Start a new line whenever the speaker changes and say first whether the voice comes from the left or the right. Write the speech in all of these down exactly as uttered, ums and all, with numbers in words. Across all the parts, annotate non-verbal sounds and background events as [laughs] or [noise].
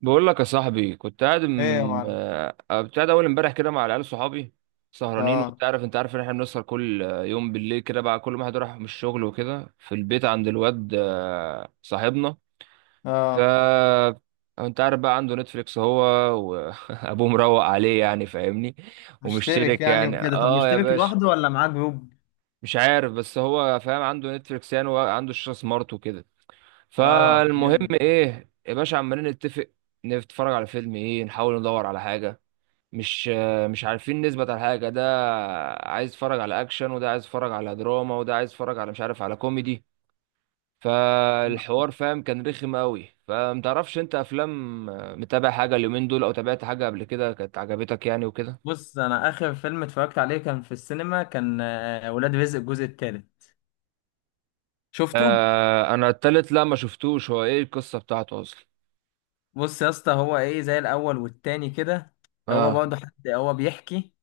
right: بقول لك يا صاحبي، كنت قاعد
left: ايه يا
right: م...
left: معلم؟
right: آه، كنت قاعد اول امبارح كده مع العيال صحابي سهرانين.
left: اه،
right: وانت عارف انت عارف ان احنا بنسهر كل آه، يوم بالليل كده. بقى كل واحد راح من الشغل وكده في البيت عند الواد آه، صاحبنا. ف
left: اه.
right: انت عارف بقى عنده نتفليكس، هو وابوه [laughs] مروق عليه يعني، فاهمني.
left: مشترك
right: ومشترك
left: يعني
right: يعني،
left: وكده. طب
right: اه يا
left: مشترك
right: باشا،
left: لوحده ولا معاه جروب؟
right: مش عارف، بس هو فاهم عنده نتفليكس يعني، وعنده شاشة سمارت.
left: اه،
right: فالمهم
left: جامد.
right: ايه يا باشا، عمالين نتفق نتفرج على فيلم ايه، نحاول ندور على حاجه. مش مش عارفين نثبت على حاجه. ده عايز اتفرج على اكشن، وده عايز اتفرج على دراما، وده عايز اتفرج على مش عارف، على كوميدي. فالحوار، فاهم، كان رخم قوي. فمتعرفش انت افلام، متابع حاجه اليومين دول، او تابعت حاجه قبل كده كانت عجبتك يعني وكده؟
left: بص، انا اخر فيلم اتفرجت عليه كان في السينما، كان آه، ولاد رزق الجزء الثالث. شفته؟
right: آه، انا التالت لا ما شفتوش، هو ايه القصه بتاعته اصلا؟
left: بص يا اسطى، هو ايه؟ زي الاول والتاني كده. هو
right: اه.
left: برضه حد، هو بيحكي.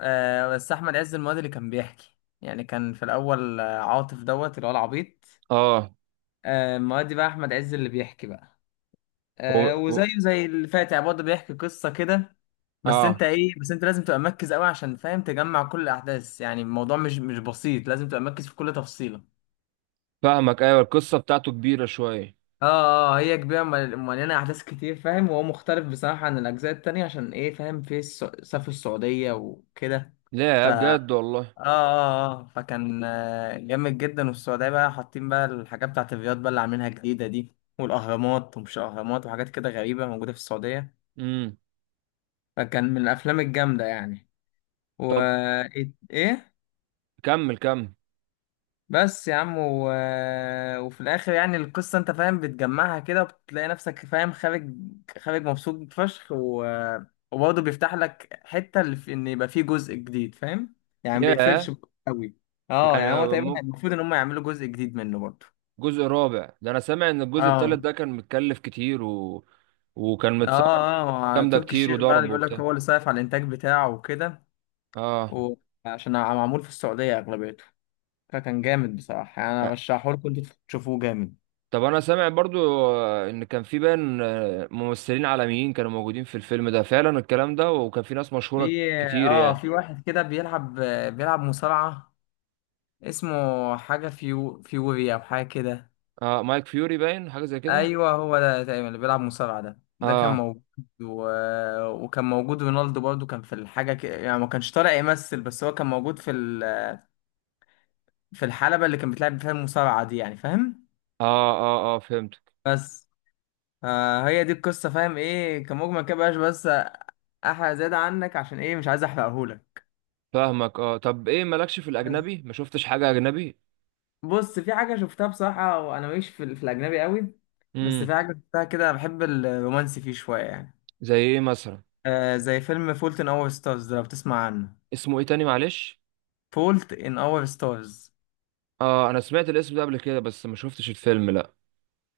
left: آه بس احمد عز المواد اللي كان بيحكي، يعني كان في الاول آه، عاطف دوت اللي هو العبيط.
right: اه.
left: آه المواد بقى احمد عز اللي بيحكي بقى.
right: و...
left: آه
right: و...
left: وزيه زي اللي فات، يعني برضه بيحكي قصة كده. بس
right: اه.
left: انت ايه بس انت لازم تبقى مركز قوي عشان فاهم تجمع كل الاحداث. يعني الموضوع مش مش بسيط، لازم تبقى مركز في كل تفصيلة.
right: فاهمك، ايوه، القصه بتاعته كبيره شويه.
left: اه، اه، هي كبيرة، مل- مليانة احداث كتير فاهم. وهو مختلف بصراحة عن الاجزاء التانية عشان ايه فاهم في الس- سافر السعودية وكده. ف
right: لا
left: اه
right: بجد والله.
left: اه، اه، فكان آه، جامد جدا. والسعودية بقى حاطين بقى الحاجات بتاعت الرياض بقى اللي عاملينها جديدة دي، والاهرامات ومش اهرامات، وحاجات كده غريبة موجودة في السعودية.
right: امم.
left: فكان من الافلام الجامدة يعني. و
right: طب
left: ايه، إيه؟
right: كمل كمل.
left: بس يا عم و... وفي الاخر يعني القصه انت فاهم بتجمعها كده، وبتلاقي نفسك فاهم خارج خارج مبسوط فشخ و... وبرضه بيفتح لك حته، اللي في، ان يبقى فيه جزء جديد فاهم. يعني ما
right: يا
left: بيقفلش قوي. اه، يعني هو
right: يعني
left: تقريبا
right: مم-
left: المفروض ان هم يعملوا جزء جديد منه برضه.
right: جزء رابع ده، انا سامع ان الجزء التالت
left: اه،
right: ده كان متكلف كتير و... وكان متصور.
left: اه، اه، مع
right: جامده
left: تركي
right: كتير،
left: الشيخ بقى اللي
right: وضرب
left: بيقول لك
right: وبتاع.
left: هو اللي صايف على الانتاج بتاعه وكده.
right: اه.
left: وعشان معمول في السعوديه اغلبيته. فكان جامد بصراحه، يعني انا برشحه لكم انتوا تشوفوه. جامد.
right: طب انا سامع برضو آه، ان كان في بان آه، ممثلين عالميين كانوا موجودين في الفيلم ده فعلا، الكلام ده، وكان في ناس مشهوره
left: في
right: كتير
left: اه
right: يعني.
left: في واحد كده بيلعب، بيلعب مصارعة. اسمه حاجة فيو فيوري أو حاجة كده.
right: اه، مايك فيوري باين، حاجه زي كده.
left: أيوه، هو ده تقريبا اللي بيلعب مصارعة ده ده كان
right: اه
left: موجود و... وكان موجود رونالدو برضو، كان في الحاجة كده يعني ما كانش طالع يمثل، بس هو كان موجود في ال... في الحلبة اللي كان بتلعب فيها المصارعة دي يعني فاهم.
right: اه اه اه، فهمتك.
left: بس آه هي دي القصة فاهم ايه كمجمل كده بقاش بس. أحرق زيادة عنك عشان ايه مش عايز أحرقهولك.
right: فاهمك، اه. طب ايه مالكش في الاجنبي، ما شفتش حاجه اجنبي؟
left: بص في حاجة شفتها بصراحة، وأنا ماليش في, ال- في الأجنبي قوي. بس
right: امم.
left: في حاجة شفتها كده، بحب الرومانسي فيه شوية يعني.
right: زي ايه مثلا؟
left: آه زي فيلم فولت إن أور ستارز ده لو بتسمع عنه.
right: اسمه ايه تاني معلش؟
left: فولت إن أور ستارز.
right: اه انا سمعت الاسم ده قبل كده، بس ما شفتش الفيلم، لا.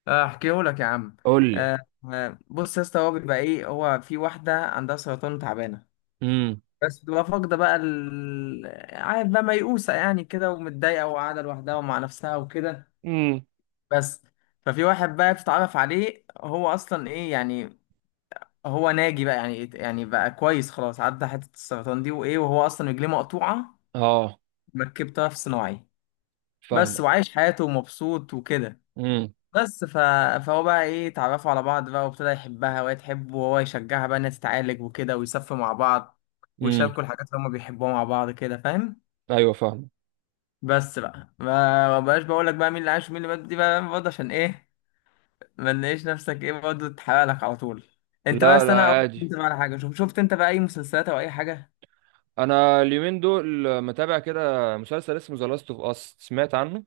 left: آه، أحكيه لك يا عم.
right: قول لي.
left: آه. آه، بص يا اسطى، هو بيبقى إيه، هو في واحدة عندها سرطان تعبانة.
right: امم.
left: بس بتبقى فاقدة بقى ال... عارف بقى ميؤوسة يعني كده، ومتضايقة وقاعدة لوحدها ومع نفسها وكده.
right: امم.
left: بس ففي واحد بقى بتتعرف عليه. هو اصلا ايه يعني، هو ناجي بقى يعني يعني بقى كويس خلاص، عدى حته السرطان دي وايه، وهو اصلا رجليه مقطوعه،
right: اه،
left: مركب طرف صناعي. بس
right: فاهمك.
left: وعايش حياته ومبسوط وكده.
right: امم.
left: بس ف... فهو بقى ايه اتعرفوا على بعض بقى، وابتدى يحبها وهي تحبه، وهو يشجعها بقى انها تتعالج وكده، ويسافروا مع بعض،
right: امم.
left: ويشاركوا الحاجات اللي هما بيحبوها مع بعض كده فاهم.
right: ايوه، فاهم.
left: بس بقى ما ما بقاش بقول لك بقى مين اللي عاش ومين اللي مات دي بقى برضه عشان ايه، ما نلاقيش نفسك ايه برضه تحرق لك على طول. انت
right: لا
left: بس
right: لا،
left: انا اقول
right: عادي.
left: انت بقى على حاجه، شوف شفت انت بقى اي مسلسلات او اي حاجه؟
right: انا اليومين دول متابع كده مسلسل اسمه ذا لاست اوف اس، سمعت عنه؟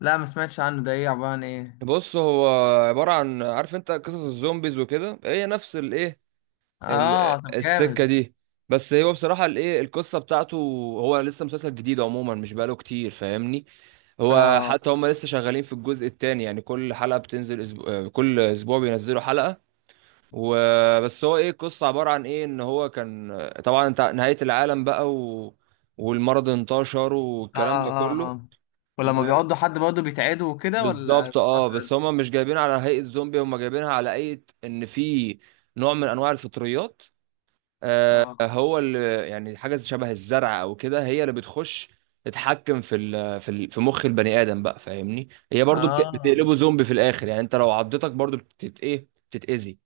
left: لا ما سمعتش عنه، ده ايه عبارة عن ايه؟
right: بص هو عبارة عن، عارف انت قصص الزومبيز وكده، هي نفس الايه، ال-
left: اه، طب
right: السكة
left: جامد.
right: دي. بس هو بصراحة، الايه، القصة بتاعته، هو لسه مسلسل جديد عموما، مش بقاله كتير فاهمني. هو
left: اه، اه،
right: حتى هم لسه شغالين في الجزء الثاني، يعني كل حلقة بتنزل أسبوع، كل أسبوع بينزلوا حلقة. وبس، هو إيه القصة عبارة عن إيه؟ إن هو كان، طبعا، انت- نهاية العالم بقى و... والمرض انتشر والكلام ده
left: اه،
right: كله.
left: اه،
right: و...
left: ولما بيقعدوا حد برضه بيتعدوا وكده، ولا
right: بالظبط
left: الموضوع
right: اه، بس
left: بيبقى-
right: هم مش جايبين على هيئة زومبي، هم جايبينها على هيئة إن في نوع من أنواع الفطريات آه،
left: اه،
right: هو اللي يعني، حاجه شبه الزرع او كده، هي اللي بتخش تتحكم في ال في ال في مخ البني ادم بقى فاهمني. هي برضو بت-
left: اه،
right: بتقلبه زومبي في الاخر، يعني انت لو عضتك برضو بتت ايه بتتاذي.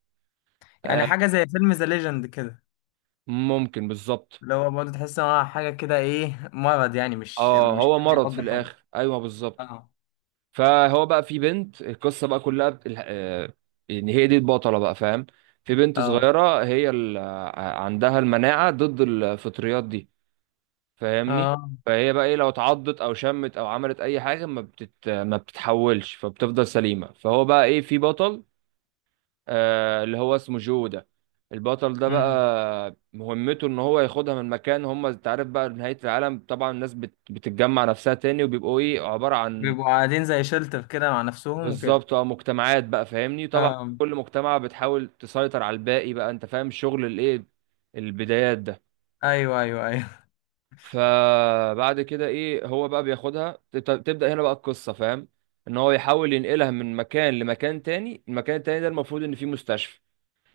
left: يعني
right: آه،
left: حاجة زي فيلم ذا ليجند كده،
right: ممكن بالظبط.
left: اللي هو برضه تحس ان هو حاجة كده، ايه مرض يعني، مش
right: اه،
left: مش
right: هو
left: حد
right: مرض في
left: يقضي حد.
right: الاخر، ايوه بالظبط.
left: اه.
right: فهو بقى، في بنت القصه بقى كلها بت- الح- آه، ان هي دي البطله بقى فاهم. في بنت
left: اه،
right: صغيره، هي ال- آه، عندها المناعه ضد الفطريات دي فاهمني.
left: اه،
right: فهي بقى ايه، لو اتعضت او شمت او عملت اي حاجه، ما بتت... ما بتتحولش، فبتفضل سليمه. فهو بقى ايه، في بطل آه اللي هو اسمه جو ده. البطل ده
left: امم.
right: بقى مهمته ان هو ياخدها من مكان، هم انت عارف بقى نهايه العالم طبعا، الناس بت... بتتجمع نفسها تاني، وبيبقوا ايه عباره عن،
left: بيبقوا قاعدين زي شلتر كده مع نفسهم وكده.
right: بالظبط اه، مجتمعات بقى فاهمني طبعا.
left: اه،
right: كل مجتمع بتحاول تسيطر على الباقي بقى، انت فاهم شغل الايه، البدايات ده.
left: ايوه، ايوه، ايوه.
right: فبعد كده ايه، هو بقى بياخدها تبت- تبدأ هنا بقى القصة فاهم، ان هو يحاول ينقلها من مكان لمكان تاني. المكان التاني ده المفروض ان فيه مستشفى.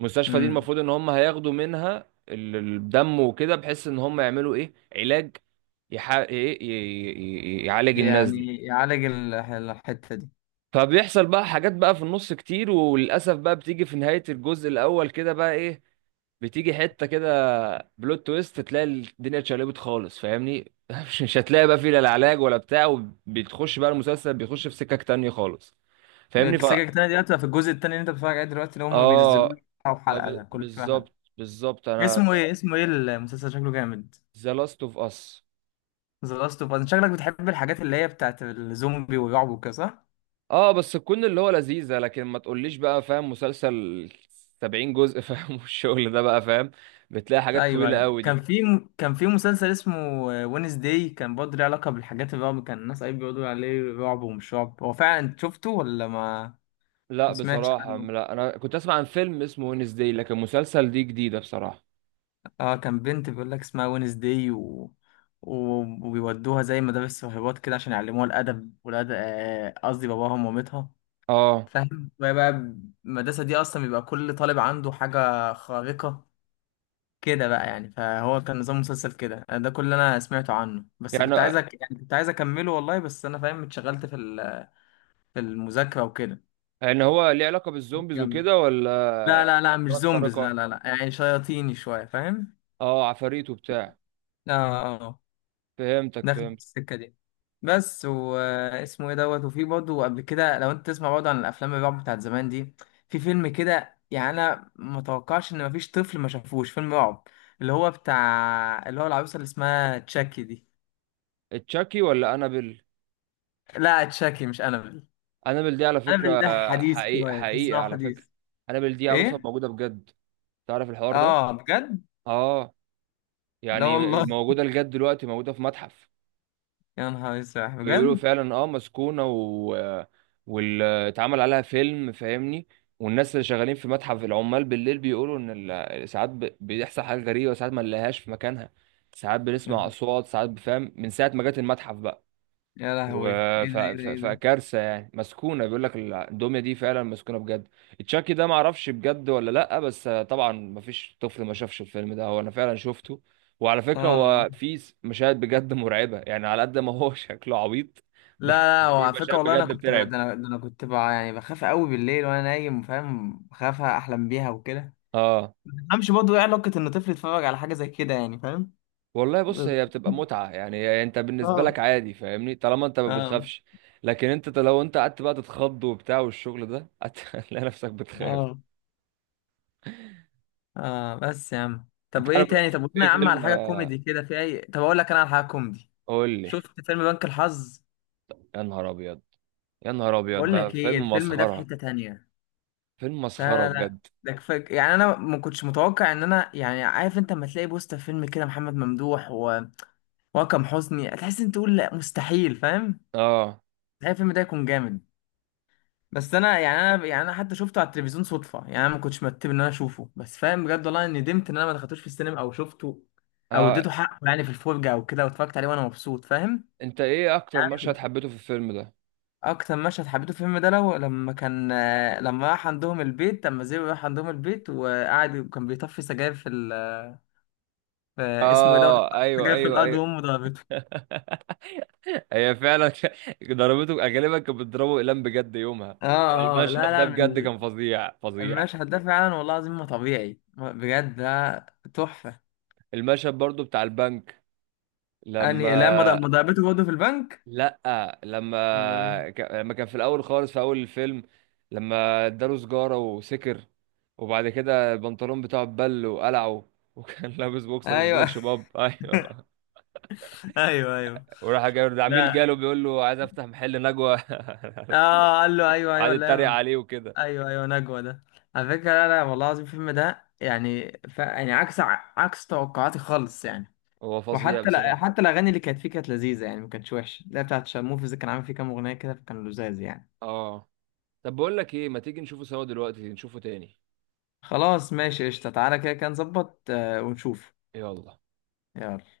right: المستشفى دي
left: امم.
right: المفروض ان هم هياخدوا منها ال- الدم وكده، بحيث ان هم يعملوا ايه علاج يح... إيه، ي... ي... ي... يعالج الناس دي.
left: يعني يعالج ال- الحتة دي.
right: فبيحصل بقى حاجات بقى في النص كتير، وللأسف بقى بتيجي في نهاية الجزء الأول كده بقى ايه، بتيجي حته كده بلوت تويست، تلاقي الدنيا اتشقلبت خالص فاهمني [laughs] مش مش هتلاقي بقى فيه لا العلاج ولا بتاع، وبتخش بقى المسلسل بيخش في سكك تانية خالص فاهمني. ف
left: السكك التانية دي هتبقى في الجزء التاني اللي انت بتتفرج عليه دلوقتي، اللي هما بينزلوا
right: اه
left: لك أو حلقة ده
right: طب
left: كل شوية حلقة؟
right: بالظبط بالظبط انا.
left: اسمه ايه، اسمه ايه المسلسل، شكله جامد.
right: ذا لاست اوف اس.
left: ذا لاست اوف اس. شكلك بتحب الحاجات اللي هي بتاعت الزومبي والرعب وكده صح؟
right: اه، بس تكون اللي هو لذيذه، لكن ما تقوليش بقى فاهم مسلسل سبعين جزء فاهم [laughs] والشغل ده بقى فاهم، بتلاقي حاجات
left: ايوه،
right: طويله
left: ايوه،
right: قوي دي.
left: كان في كان في مسلسل اسمه وينس داي، كان برضه ليه علاقة بالحاجات الرعب، كان الناس قايل بيقولوا عليه رعب ومش رعب. هو فعلا انت شفته ولا ما؟
right: لا
left: ما سمعتش
right: بصراحه
left: عنه؟
right: لا، انا كنت اسمع عن فيلم اسمه وينزداي، لكن مسلسل دي جديده بصراحه.
left: اه، كان بنت بيقول لك اسمها وينزداي و... و... وبيودوها زي مدارس راهبات كده عشان يعلموها الادب والادب آه، قصدي باباهم ومامتها
right: اه،
left: فاهم. وهي بقى المدرسه دي اصلا بيبقى كل طالب عنده حاجه خارقه كده بقى يعني. فهو كان نظام مسلسل كده، آه، ده كل اللي انا سمعته عنه، بس
right: يعني
left: كنت عايزك يعني كنت عايز اكمله والله، بس انا فاهم اتشغلت في ال... في المذاكره وكده.
right: ان هو ليه علاقة بالزومبيز
left: جامد.
right: وكده
left: لا،
right: ولا؟
left: لا، لا، مش
right: قدرات
left: زومبيز، لا،
right: خارقة،
left: لا، لا، يعني شياطيني شويه فاهم.
right: اه، عفاريت وبتاع.
left: اه، آه، آه.
right: فهمتك،
left: داخل في
right: فهمت.
left: السكة دي. بس واسمه ايه دوت، وفي برضه قبل كده لو انت تسمع برضه عن الافلام الرعب بتاعت زمان دي، في فيلم كده يعني انا ما توقعش ان مفيش طفل ما شافوش فيلم رعب، اللي هو بتاع اللي هو العروسة اللي اسمها تشاكي دي.
right: تشاكي ولا انابل؟
left: لا، تشاكي مش انابل.
right: انابل دي على فكرة،
left: انابل ده حديث
right: حقيقة
left: شوية، تحس ان
right: حقيقة
left: هو
right: على فكرة،
left: حديث.
right: انابل دي عروسة
left: ايه؟
right: موجودة بجد. تعرف الحوار ده؟
left: اه، بجد؟
right: اه،
left: لا
right: يعني
left: والله!
right: موجودة لجد دلوقتي، موجودة في متحف.
left: يا نهار اسود،
right: بيقولوا
left: بجد!
right: فعلا اه، مسكونة و... واتعمل عليها فيلم فاهمني. والناس اللي شغالين في متحف العمال بالليل بيقولوا ان ال- ساعات ب... بيحصل حاجات غريبة، وساعات ما نلاقيهاش في مكانها، ساعات بنسمع اصوات، ساعات بفهم من ساعة ما جت المتحف بقى.
left: يا لهوي! ايه
right: و- ف-
left: ده، ايه ده،
right: ف-
left: ايه ده!
right: فكارثه يعني، مسكونه بيقول لك الدميه دي فعلا مسكونه بجد. تشاكي ده ما اعرفش بجد ولا لا، بس طبعا ما فيش طفل ما شافش الفيلم ده، هو انا فعلا شفته. وعلى فكره
left: اه،
right: هو في س- مشاهد بجد [laughs] مرعبه، يعني على قد ما هو [laughs] شكله عبيط،
left: لا،
right: بس
left: لا، هو
right: في
left: على فكرة
right: مشاهد
left: والله أنا
right: بجد
left: كنت ب... ده
right: بترعب.
left: أنا... ده أنا كنت ب... يعني بخاف قوي بالليل وأنا نايم فاهم، بخاف أحلم بيها وكده.
right: اه
left: ما تفهمش برضه إيه علاقة إن طفل يتفرج على حاجة زي كده يعني فاهم.
right: والله،
left: [laughs]
right: بص
left: بس-
right: هي بتبقى متعه يعني، هي انت بالنسبه لك
left: اه،
right: عادي فاهمني، طالما انت ما
left: اه،
right: بتخافش. لكن انت ت- لو انت قعدت بقى تتخض وبتاع والشغل ده [laughs] هتلاقي نفسك بتخاف.
left: اه، اه، بس يا عم،
right: انت
left: طب إيه
right: عارف
left: تاني، طب قلنا
right: في
left: يا عم على
right: فيلم؟
left: حاجة كوميدي كده في أي. طب أقول لك أنا على حاجة كوميدي.
right: قول لي.
left: شفت فيلم بنك الحظ؟
right: يا نهار ابيض، يا نهار ابيض،
left: بقول
right: ده
left: لك إيه،
right: فيلم
left: الفيلم ده في
right: مسخره،
left: حتة تانية.
right: فيلم مسخره
left: لا، لا، لا،
right: بجد.
left: ده كفاك يعني، انا ما كنتش متوقع ان انا، يعني عارف انت لما تلاقي بوستر فيلم كده محمد ممدوح واكرم حسني، هتحس انت تقول لا مستحيل فاهم،
right: اه.
left: مستحيل الفيلم ده يكون جامد. بس انا يعني انا يعني انا حتى شفته على التلفزيون صدفه، يعني انا ما كنتش مرتب ان انا اشوفه، بس فاهم بجد والله إني ندمت ان انا ما دخلتوش في السينما او شفته، او
right: آه.
left: اديته حقه يعني في الفرجه او كده، واتفرجت عليه وانا مبسوط فاهم.
right: انت ايه اكتر
left: يعني
right: مشهد حبيته في الفيلم ده؟
left: اكتر مشهد حبيته في الفيلم ده لو لما كان آه، لما راح عندهم البيت لما زيرو راح عندهم البيت وقعد وكان بيطفي سجاير في, ال... في، اسمه ايه دوت،
right: اه، ايوه
left: سجاير في
right: ايوه
left: الارض
right: ايوه
left: وامه ضربته.
right: [laughs] هي فعلا ك- ضربته، غالبا كانت بتضربه اقلام بجد يومها.
left: اه، اه، لا،
right: المشهد ده
left: لا،
right: بجد
left: من
right: كان فظيع فظيع.
left: المشهد ده فعلا والله العظيم ما طبيعي بجد ده. تحفة.
right: المشهد برضو بتاع البنك لما،
left: يعني لما ض- ما ضربته برضه في البنك.
right: لا
left: أمال؟
right: لما ك- لما كان في الاول خالص في اول الفيلم، لما اداله سجارة وسكر. وبعد كده البنطلون بتاعه اتبل وقلعه، وكان [laughs] لابس
left: إيه؟
right: بوكسر
left: ايوه.
right: سبونج بوب [laughs] ايوه.
left: [laughs] ايوه، ايوه،
right: وراح جاي ده عميل
left: لا.
right: جاله بيقول له عايز افتح محل نجوى
left: اه، قال له
right: [laughs]
left: ايوه،
right: وقعد
left: ايوه،
right: يتريق
left: لا.
right: عليه وكده.
left: ايوه، ايوه، نجوى ده. على فكرة، لا، لا، والله العظيم الفيلم ده يعني ف... يعني عكس ع- عكس توقعاتي خالص يعني.
right: هو فظيع
left: وحتى لا
right: بصراحة.
left: حتى الاغاني اللي كانت فيه كانت لذيذة، يعني ما كانتش وحشة، اللي هي بتاعت شارموفرز كان عامل فيه كام اغنية كده فكان لذاذ يعني.
right: اه طب بقول لك ايه، ما تيجي نشوفه سوا دلوقتي، نشوفه تاني.
left: خلاص ماشي قشطة، تعالى كده كده نظبط آه، ونشوف.
right: يلا.
left: يلا.